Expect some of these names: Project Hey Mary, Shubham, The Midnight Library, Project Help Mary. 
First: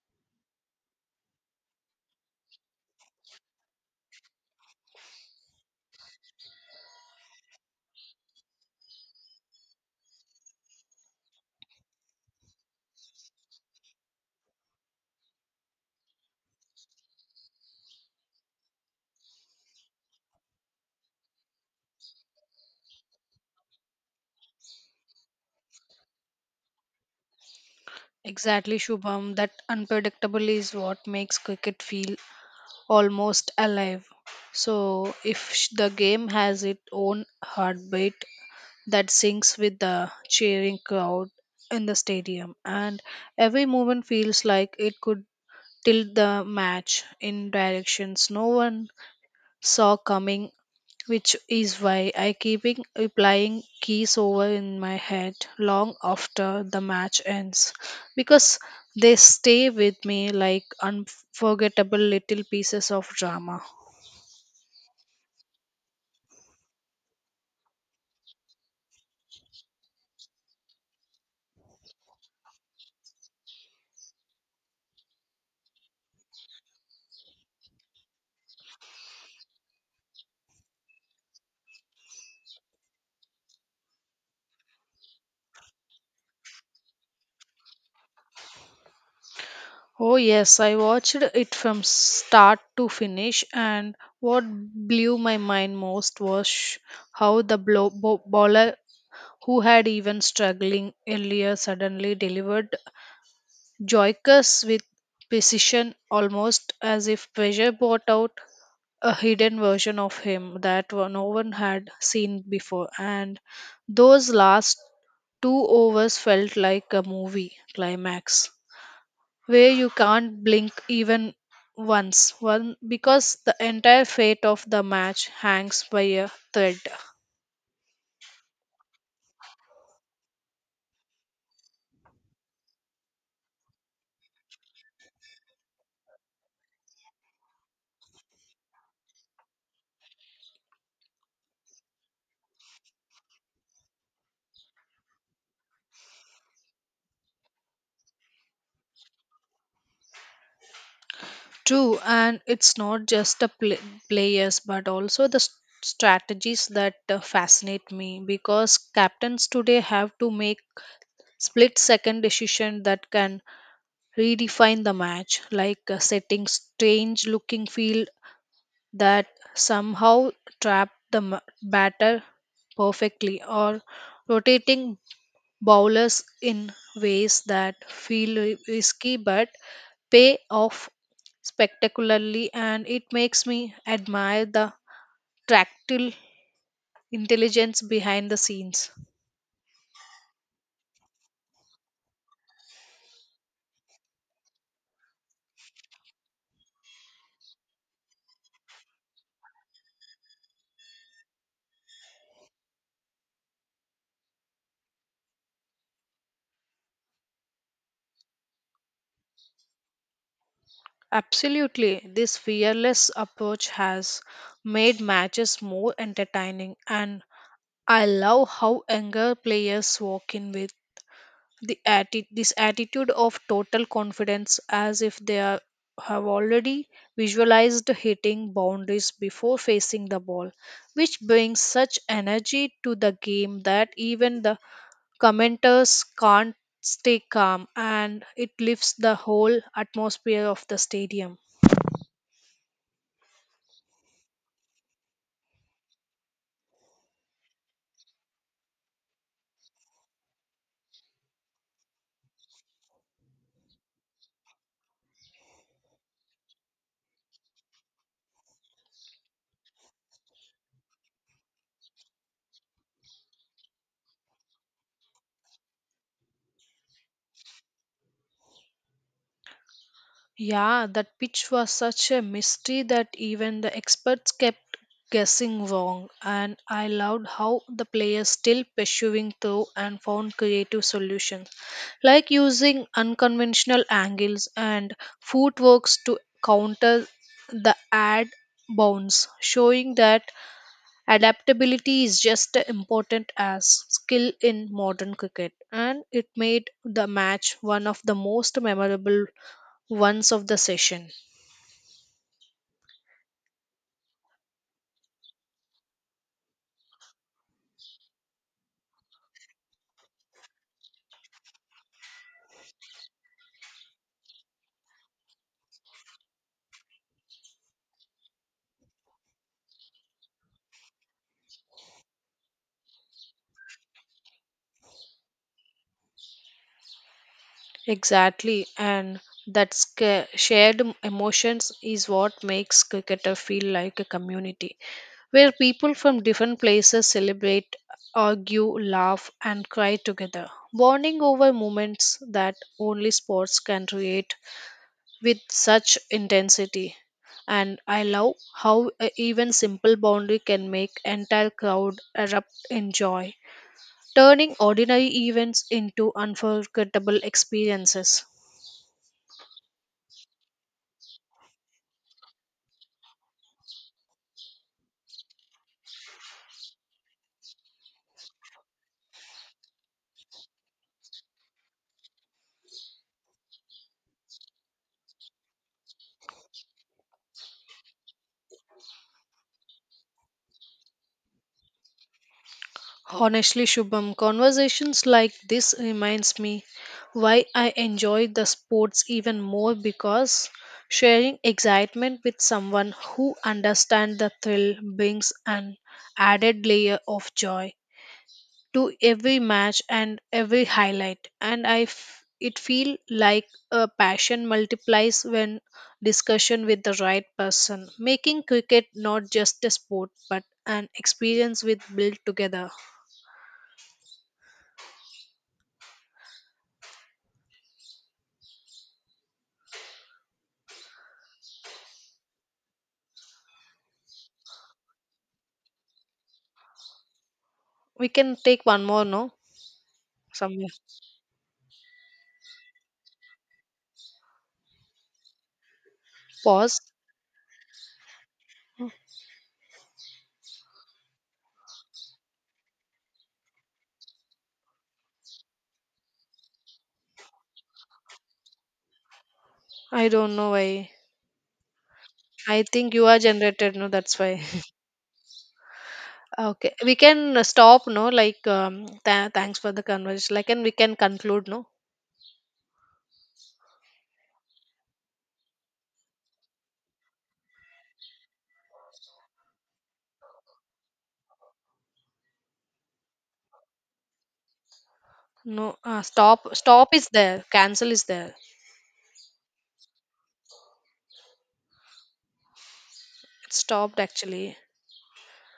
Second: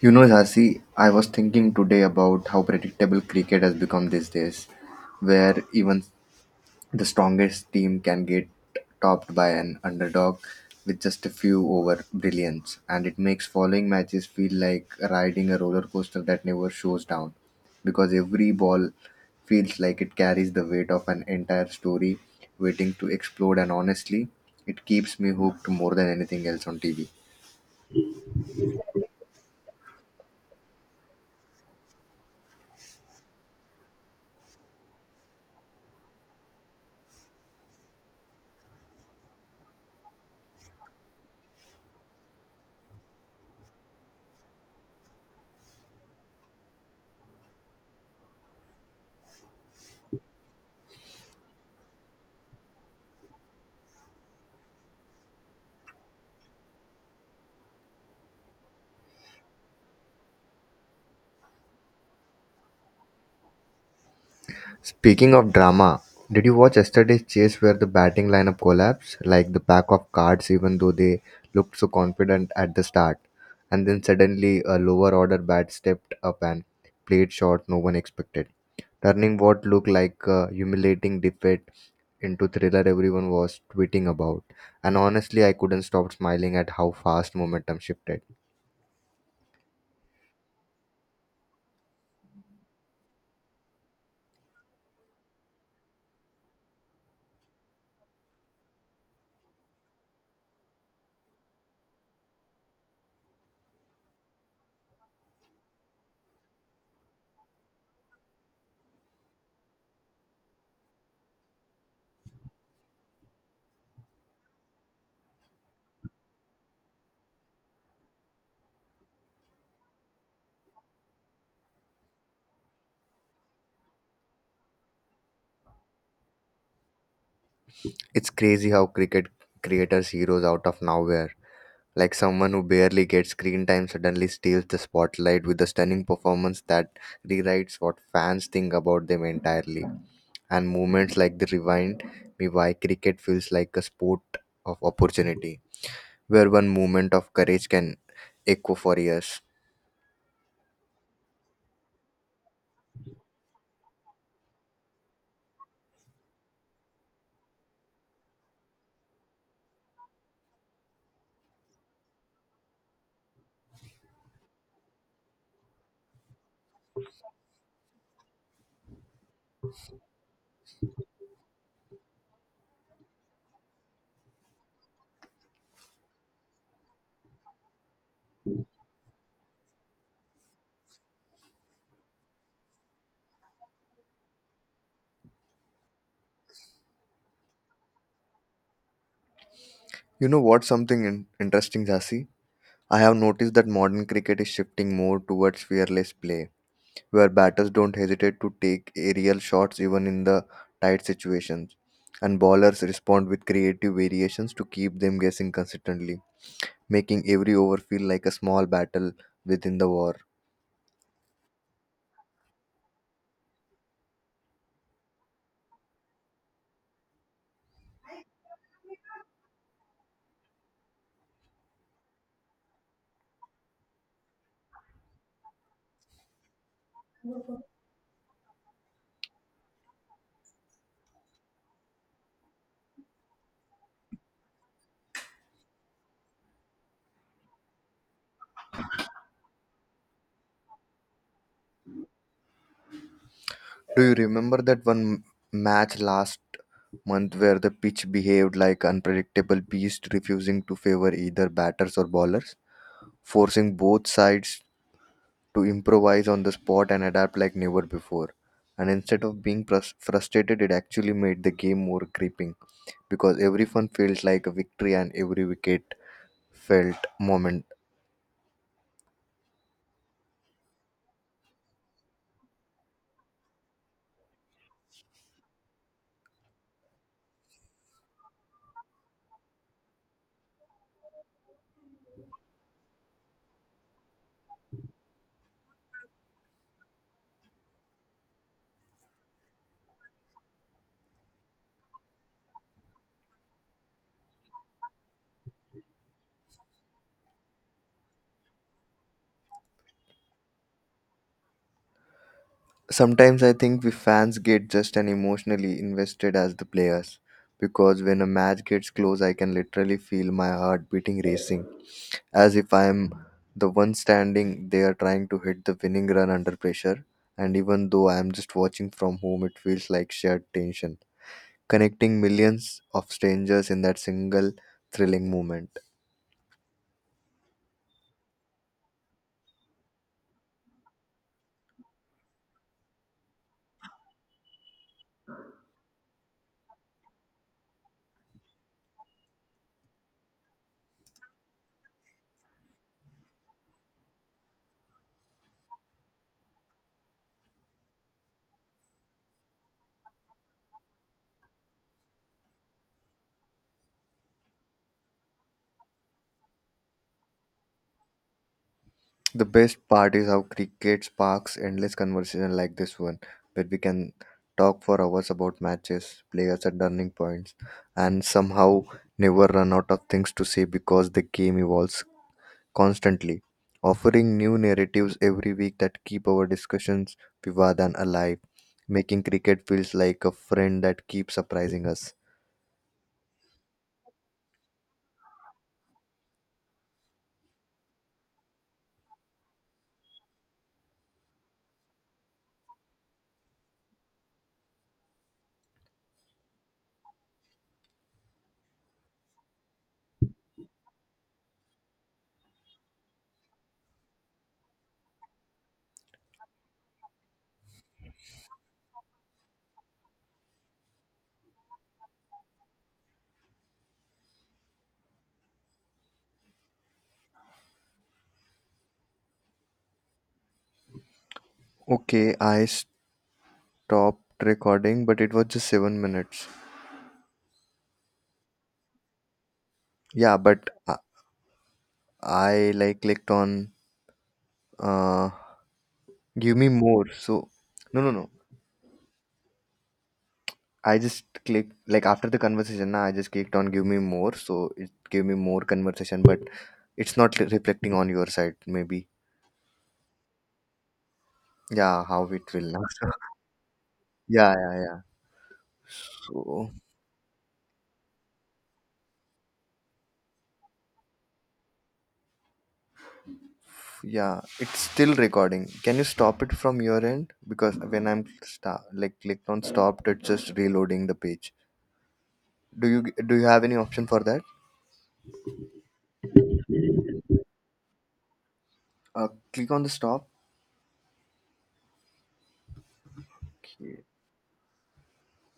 You know, Jhansi, I was thinking today about how predictable cricket has become these days, where even the strongest team can get topped by an underdog with just a few over brilliance, and it makes following matches feel like riding a roller coaster that never shows down, because every ball feels like it carries the weight of an entire story waiting to explode, and honestly, it keeps me hooked more than anything else on TV. Exactly, Shubham. That unpredictable is what makes cricket feel almost alive. So, if sh- the game has its own heartbeat that syncs with the cheering crowd in the stadium, and every movement feels like it could tilt the match in directions no one saw coming, which is why I keeping applying keys over in my head long after the match ends, because they stay with me like unforgettable little pieces of drama. Speaking of drama, did you watch yesterday's chase where the batting lineup collapsed like the pack of cards even though they looked so confident at the start? And then suddenly a lower order bat stepped up and played shot no one expected, turning what looked like a humiliating defeat into thriller everyone was tweeting about. And honestly, I couldn't stop smiling at how fast momentum shifted. Oh yes, I watched it from start to finish, and what blew my mind most was how the bowler who had even struggling earlier suddenly delivered Joyous with precision, almost as if pressure brought out a hidden version of him that no one had seen before. And those last two overs felt like a movie climax where you can't blink even once one because the entire fate of the match hangs by a thread. It's crazy how cricket creators heroes out of nowhere. Like someone who barely gets screen time suddenly steals the spotlight with a stunning performance that rewrites what fans think about them entirely. And moments like the rewind, me why cricket feels like a sport of opportunity, where one moment of courage can echo for years. True, and it's not just the players but also the strategies that fascinate me, because captains today have to make split second decision that can redefine the match, like setting strange looking field that somehow trap the batter perfectly, or rotating bowlers in ways that feel risky but pay off spectacularly, and it makes me admire the tactile intelligence behind the scenes. You know what? Something interesting, Jasi. I have noticed that modern cricket is shifting more towards fearless play where batters don't hesitate to take aerial shots even in the tight situations, and bowlers respond with creative variations to keep them guessing consistently, making every over feel like a small battle within the war. Absolutely, this fearless approach has made matches more entertaining, and I love how younger players walk in with this attitude of total confidence, as if they have already visualized hitting boundaries before facing the ball, which brings such energy to the game that even the commenters can't stay calm, and it lifts the whole atmosphere of the stadium. Do you remember that one match last month where the pitch behaved like unpredictable beast refusing to favor either batters or bowlers, forcing both sides to improvise on the spot and adapt like never before? And instead of being frustrated, it actually made the game more gripping because every fun felt like a victory and every wicket felt moment. Yeah, that pitch was such a mystery that even the experts kept guessing wrong. And I loved how the players still pursuing through and found creative solutions, like using unconventional angles and footworks to counter the ad bounce, showing that adaptability is just as important as skill in modern cricket, and it made the match one of the most memorable once of the session. Sometimes I think we fans get just as emotionally invested as the players because when a match gets close, I can literally feel my heart beating racing as if I am the one standing there trying to hit the winning run under pressure. And even though I am just watching from home, it feels like shared tension, connecting millions of strangers in that single thrilling moment. Exactly, and that emotions is what makes cricketer feel like a community, where people from different places celebrate, argue, laugh and cry together, bonding over moments that only sports can create with such intensity. And I love how a even simple boundary can make entire crowd erupt in joy, turning ordinary events into unforgettable experiences. The best part is how cricket sparks endless conversation like this one, where we can talk for hours about matches, players at turning points, and somehow never run out of things to say because the game evolves constantly, offering new narratives every week that keep our discussions vivid and alive, making cricket feels like a friend that keeps surprising us. Honestly, Shubham, conversations like this reminds me why I enjoy the sports even more, because sharing excitement with someone who understands the thrill brings an added layer of joy to every match and every highlight. And it feel like a passion multiplies when discussion with the right person, making cricket not just a sport but an experience with built together. Okay, I stopped recording, but it was just 7 minutes. We can take one more, no? Yeah, Some but I like clicked on uh give me pause. more. So no, no, no. I just clicked like after the conversation. Nah, I just clicked on give me more. So it gave me more conversation, but it's not reflecting on your side maybe. I don't know why. Yeah, how it will I now. think you are generated, no? That's why. Yeah, yeah, yeah. So Okay, we can stop no, like, thanks for the conversation like, and we can conclude, no? yeah, it's still recording. Can you stop it from your end? Because when I'm like clicked on stopped, it's just reloading the page. Do you have any option for that? No, stop, stop is there, cancel is there. Click on the stop. It stopped Okay. actually.